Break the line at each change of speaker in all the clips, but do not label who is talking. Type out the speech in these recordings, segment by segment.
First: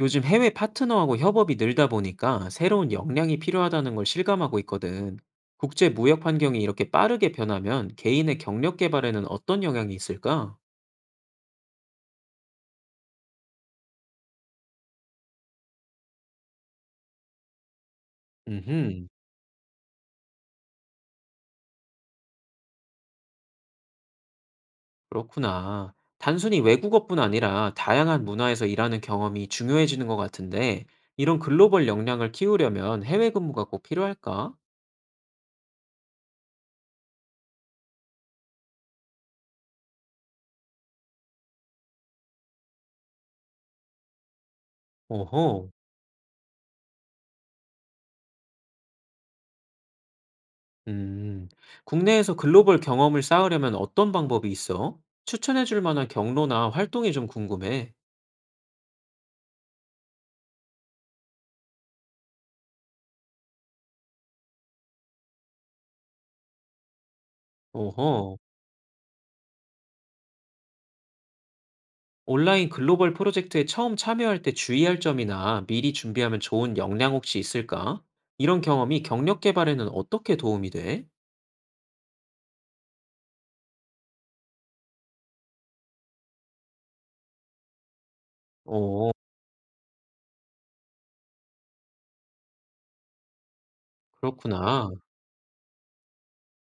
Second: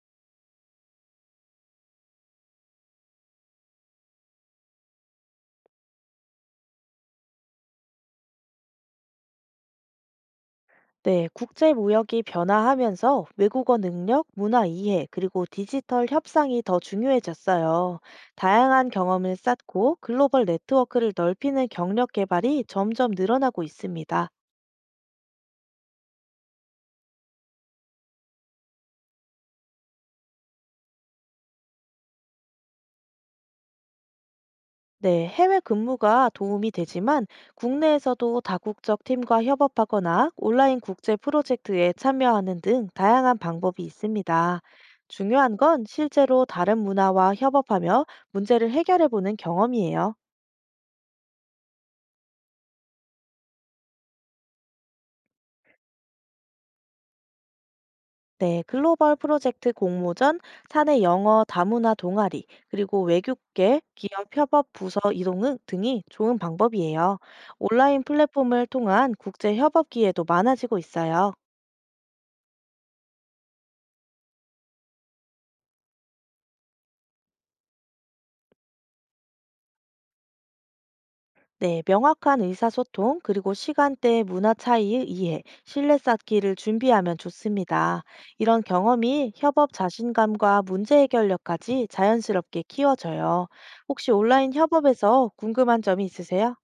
요즘 해외 파트너하고 협업이 늘다 보니까 새로운 역량이 필요하다는 걸 실감하고 있거든. 국제 무역 환경이 이렇게 빠르게 변하면 개인의 경력 개발에는 어떤 영향이 있을까?
네, 국제 무역이 변화하면서 외국어 능력, 문화 이해, 그리고 디지털 협상이 더 중요해졌어요. 다양한
음,
경험을 쌓고 글로벌 네트워크를 넓히는 경력 개발이 점점 늘어나고 있습니다.
그렇구나. 단순히 외국어뿐 아니라 다양한 문화에서 일하는 경험이 중요해지는 것 같은데, 이런 글로벌 역량을 키우려면 해외 근무가 꼭 필요할까?
네, 해외 근무가 도움이 되지만 국내에서도 다국적 팀과 협업하거나 온라인 국제 프로젝트에 참여하는 등 다양한 방법이 있습니다. 중요한
오호.
건 실제로 다른 문화와 협업하며 문제를 해결해 보는 경험이에요.
음, 국내에서 글로벌 경험을 쌓으려면 어떤 방법이 있어? 추천해줄 만한 경로나 활동이 좀 궁금해.
네, 글로벌 프로젝트 공모전, 사내 영어 다문화 동아리, 그리고 외국계 기업 협업 부서 이동 등이 좋은 방법이에요. 온라인
오호.
플랫폼을 통한 국제 협업 기회도 많아지고 있어요.
온라인 글로벌 프로젝트에 처음 참여할 때 주의할 점이나 미리 준비하면 좋은 역량 혹시 있을까? 이런 경험이 경력 개발에는 어떻게 도움이 돼?
네, 명확한 의사소통, 그리고 시간대의 문화 차이의 이해, 신뢰 쌓기를 준비하면 좋습니다. 이런
오.
경험이 협업 자신감과 문제 해결력까지 자연스럽게 키워져요. 혹시 온라인
그렇구나.
협업에서 궁금한 점이 있으세요?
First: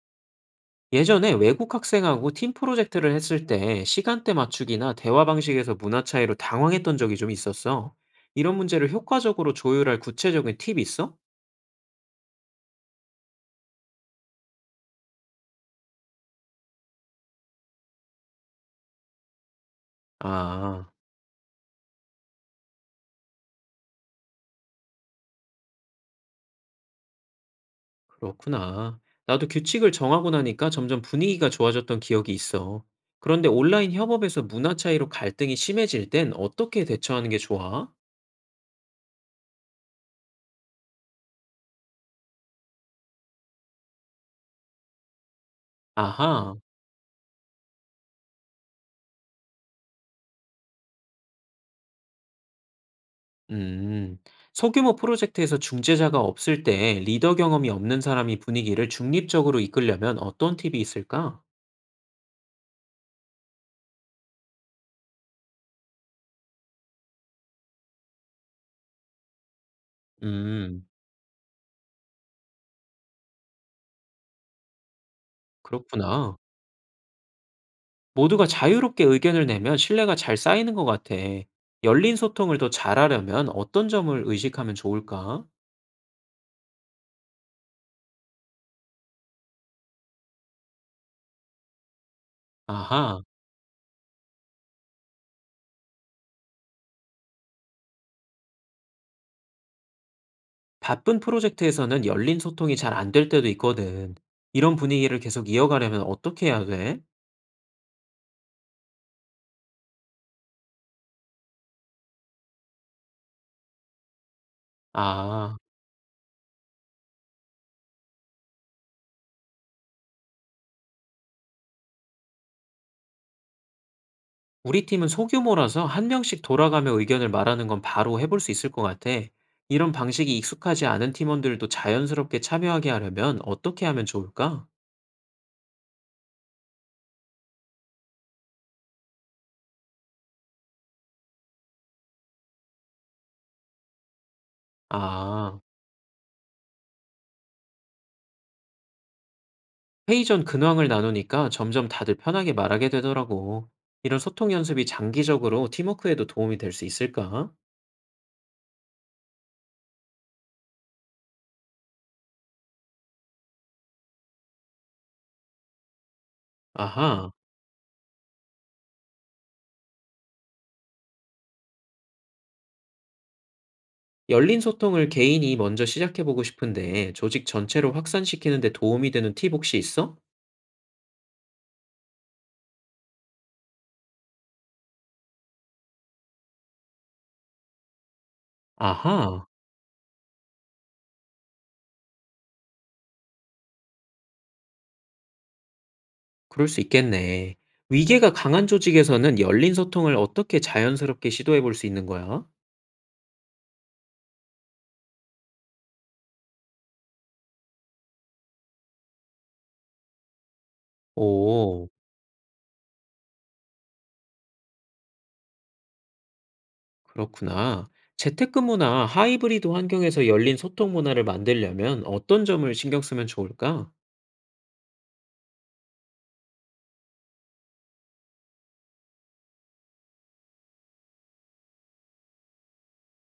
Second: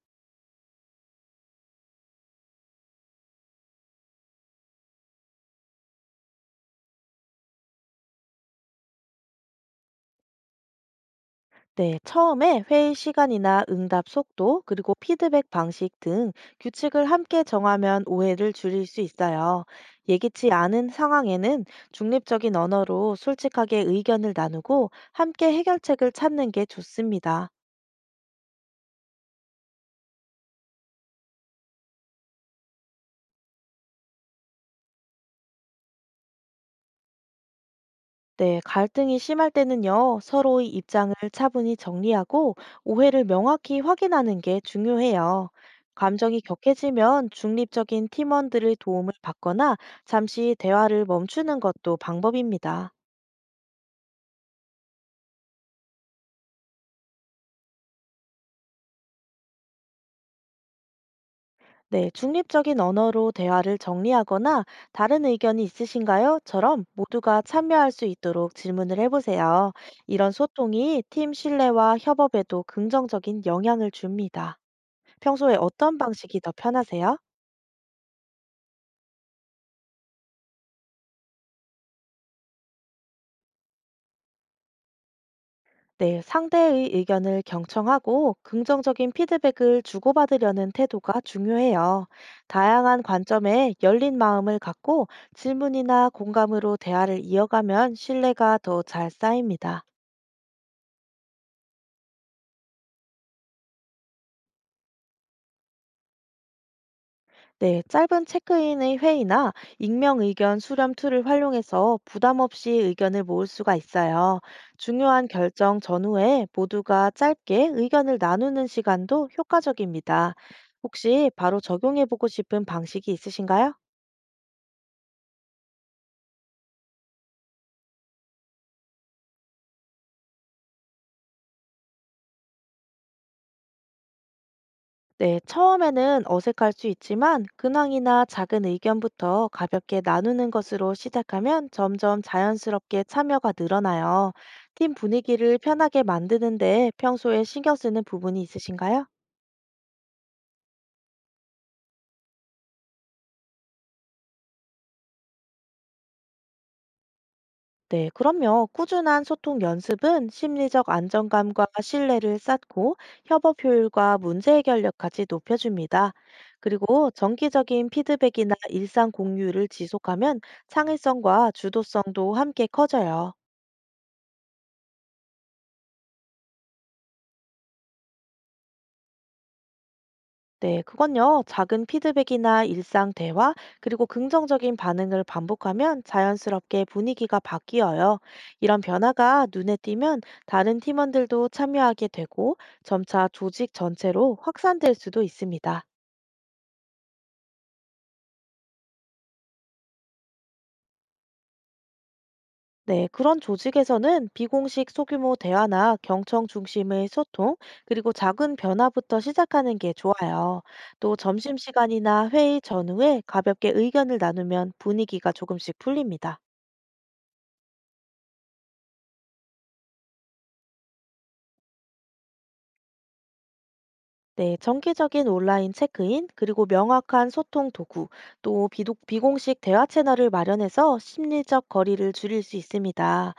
예전에 외국 학생하고 팀 프로젝트를 했을 때 시간대 맞추기나 대화 방식에서 문화 차이로 당황했던 적이 좀 있었어. 이런 문제를 효과적으로 조율할 구체적인 팁이 있어?
네, 처음에 회의 시간이나 응답 속도, 그리고 피드백 방식 등 규칙을 함께 정하면 오해를 줄일 수 있어요. 예기치
아.
않은 상황에는 중립적인 언어로 솔직하게 의견을 나누고 함께 해결책을 찾는 게 좋습니다.
그렇구나. 나도 규칙을 정하고 나니까 점점 분위기가 좋아졌던 기억이 있어. 그런데 온라인 협업에서 문화 차이로 갈등이 심해질 땐 어떻게 대처하는 게 좋아?
네, 갈등이 심할 때는요, 서로의 입장을 차분히 정리하고 오해를 명확히 확인하는 게 중요해요. 감정이
아하.
격해지면 중립적인 팀원들의 도움을 받거나 잠시 대화를 멈추는 것도 방법입니다.
음. 소규모 프로젝트에서 중재자가 없을 때 리더 경험이 없는 사람이 분위기를 중립적으로 이끌려면 어떤 팁이 있을까?
네, 중립적인 언어로 대화를 정리하거나 다른 의견이 있으신가요? 처럼 모두가 참여할 수 있도록 질문을 해보세요. 이런
음,
소통이 팀 신뢰와 협업에도 긍정적인 영향을 줍니다. 평소에 어떤
그렇구나.
방식이 더 편하세요?
모두가 자유롭게 의견을 내면 신뢰가 잘 쌓이는 것 같아. 열린 소통을 더 잘하려면 어떤 점을 의식하면 좋을까?
네, 상대의 의견을 경청하고 긍정적인 피드백을 주고받으려는 태도가 중요해요. 다양한
아하.
관점에 열린 마음을 갖고 질문이나 공감으로 대화를 이어가면 신뢰가 더 잘 쌓입니다.
바쁜 프로젝트에서는 열린 소통이 잘 안 될 때도 있거든. 이런 분위기를 계속 이어가려면 어떻게 해야 돼?
네, 짧은 체크인의 회의나 익명 의견 수렴 툴을 활용해서 부담 없이 의견을 모을 수가 있어요. 중요한
아,
결정 전후에 모두가 짧게 의견을 나누는 시간도 효과적입니다. 혹시 바로 적용해 보고 싶은 방식이 있으신가요?
우리 팀은 소규모라서 한 명씩 돌아가며 의견을 말하는 건 바로 해볼 수 있을 것 같아. 이런 방식이 익숙하지 않은 팀원들도 자연스럽게 참여하게 하려면 어떻게 하면 좋을까?
네, 처음에는 어색할 수 있지만 근황이나 작은 의견부터 가볍게 나누는 것으로 시작하면 점점 자연스럽게 참여가 늘어나요. 팀 분위기를
아,
편하게 만드는데 평소에 신경 쓰는 부분이 있으신가요?
회의 전 근황을 나누니까 점점 다들 편하게 말하게 되더라고. 이런 소통 연습이 장기적으로 팀워크에도 도움이 될 수 있을까?
네, 그럼요. 꾸준한 소통 연습은 심리적 안정감과 신뢰를 쌓고 협업 효율과 문제 해결력까지 높여줍니다. 그리고
아하.
정기적인 피드백이나 일상 공유를 지속하면 창의성과 주도성도 함께 커져요.
열린 소통을 개인이 먼저 시작해 보고 싶은데 조직 전체로 확산시키는 데 도움이 되는 팁 혹시 있어?
네, 그건요. 작은 피드백이나 일상 대화, 그리고 긍정적인 반응을 반복하면 자연스럽게 분위기가 바뀌어요. 이런 변화가
아하,
눈에 띄면 다른 팀원들도 참여하게 되고 점차 조직 전체로 확산될 수도 있습니다.
그럴 수 있겠네. 위계가 강한 조직에서는 열린 소통을 어떻게 자연스럽게 시도해 볼 수 있는 거야?
네, 그런 조직에서는 비공식 소규모 대화나 경청 중심의 소통, 그리고 작은 변화부터 시작하는 게 좋아요. 또
오,
점심시간이나 회의 전후에 가볍게 의견을 나누면 분위기가 조금씩 풀립니다.
그렇구나. 재택근무나 하이브리드 환경에서 열린 소통 문화를 만들려면 어떤 점을 신경 쓰면 좋을까?
네, 정기적인 온라인 체크인, 그리고 명확한 소통 도구, 또 비공식 대화 채널을 마련해서 심리적 거리를 줄일 수 있습니다.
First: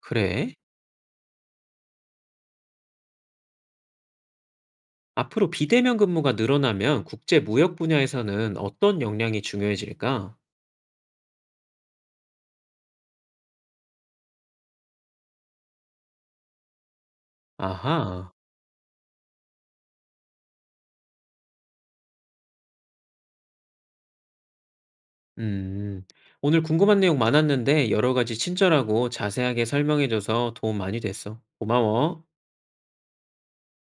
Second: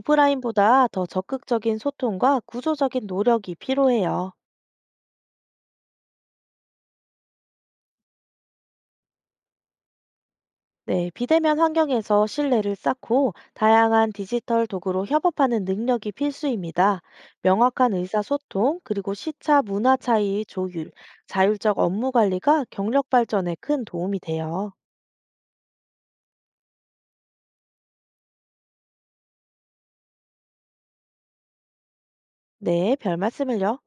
그래?
더 적극적인 소통과 구조적인 노력이 필요해요.
앞으로 비대면 근무가 늘어나면 국제 무역 분야에서는 어떤 역량이 중요해질까?
네, 비대면 환경에서 신뢰를 쌓고 다양한 디지털 도구로 협업하는 능력이 필수입니다. 명확한
아하.
의사소통, 그리고 시차 문화 차이 조율, 자율적 업무 관리가 경력 발전에 큰 도움이 돼요.
음, 오늘 궁금한 내용 많았는데 여러 가지 친절하고 자세하게 설명해줘서 도움 많이 됐어. 고마워.
네, 별 말씀을요.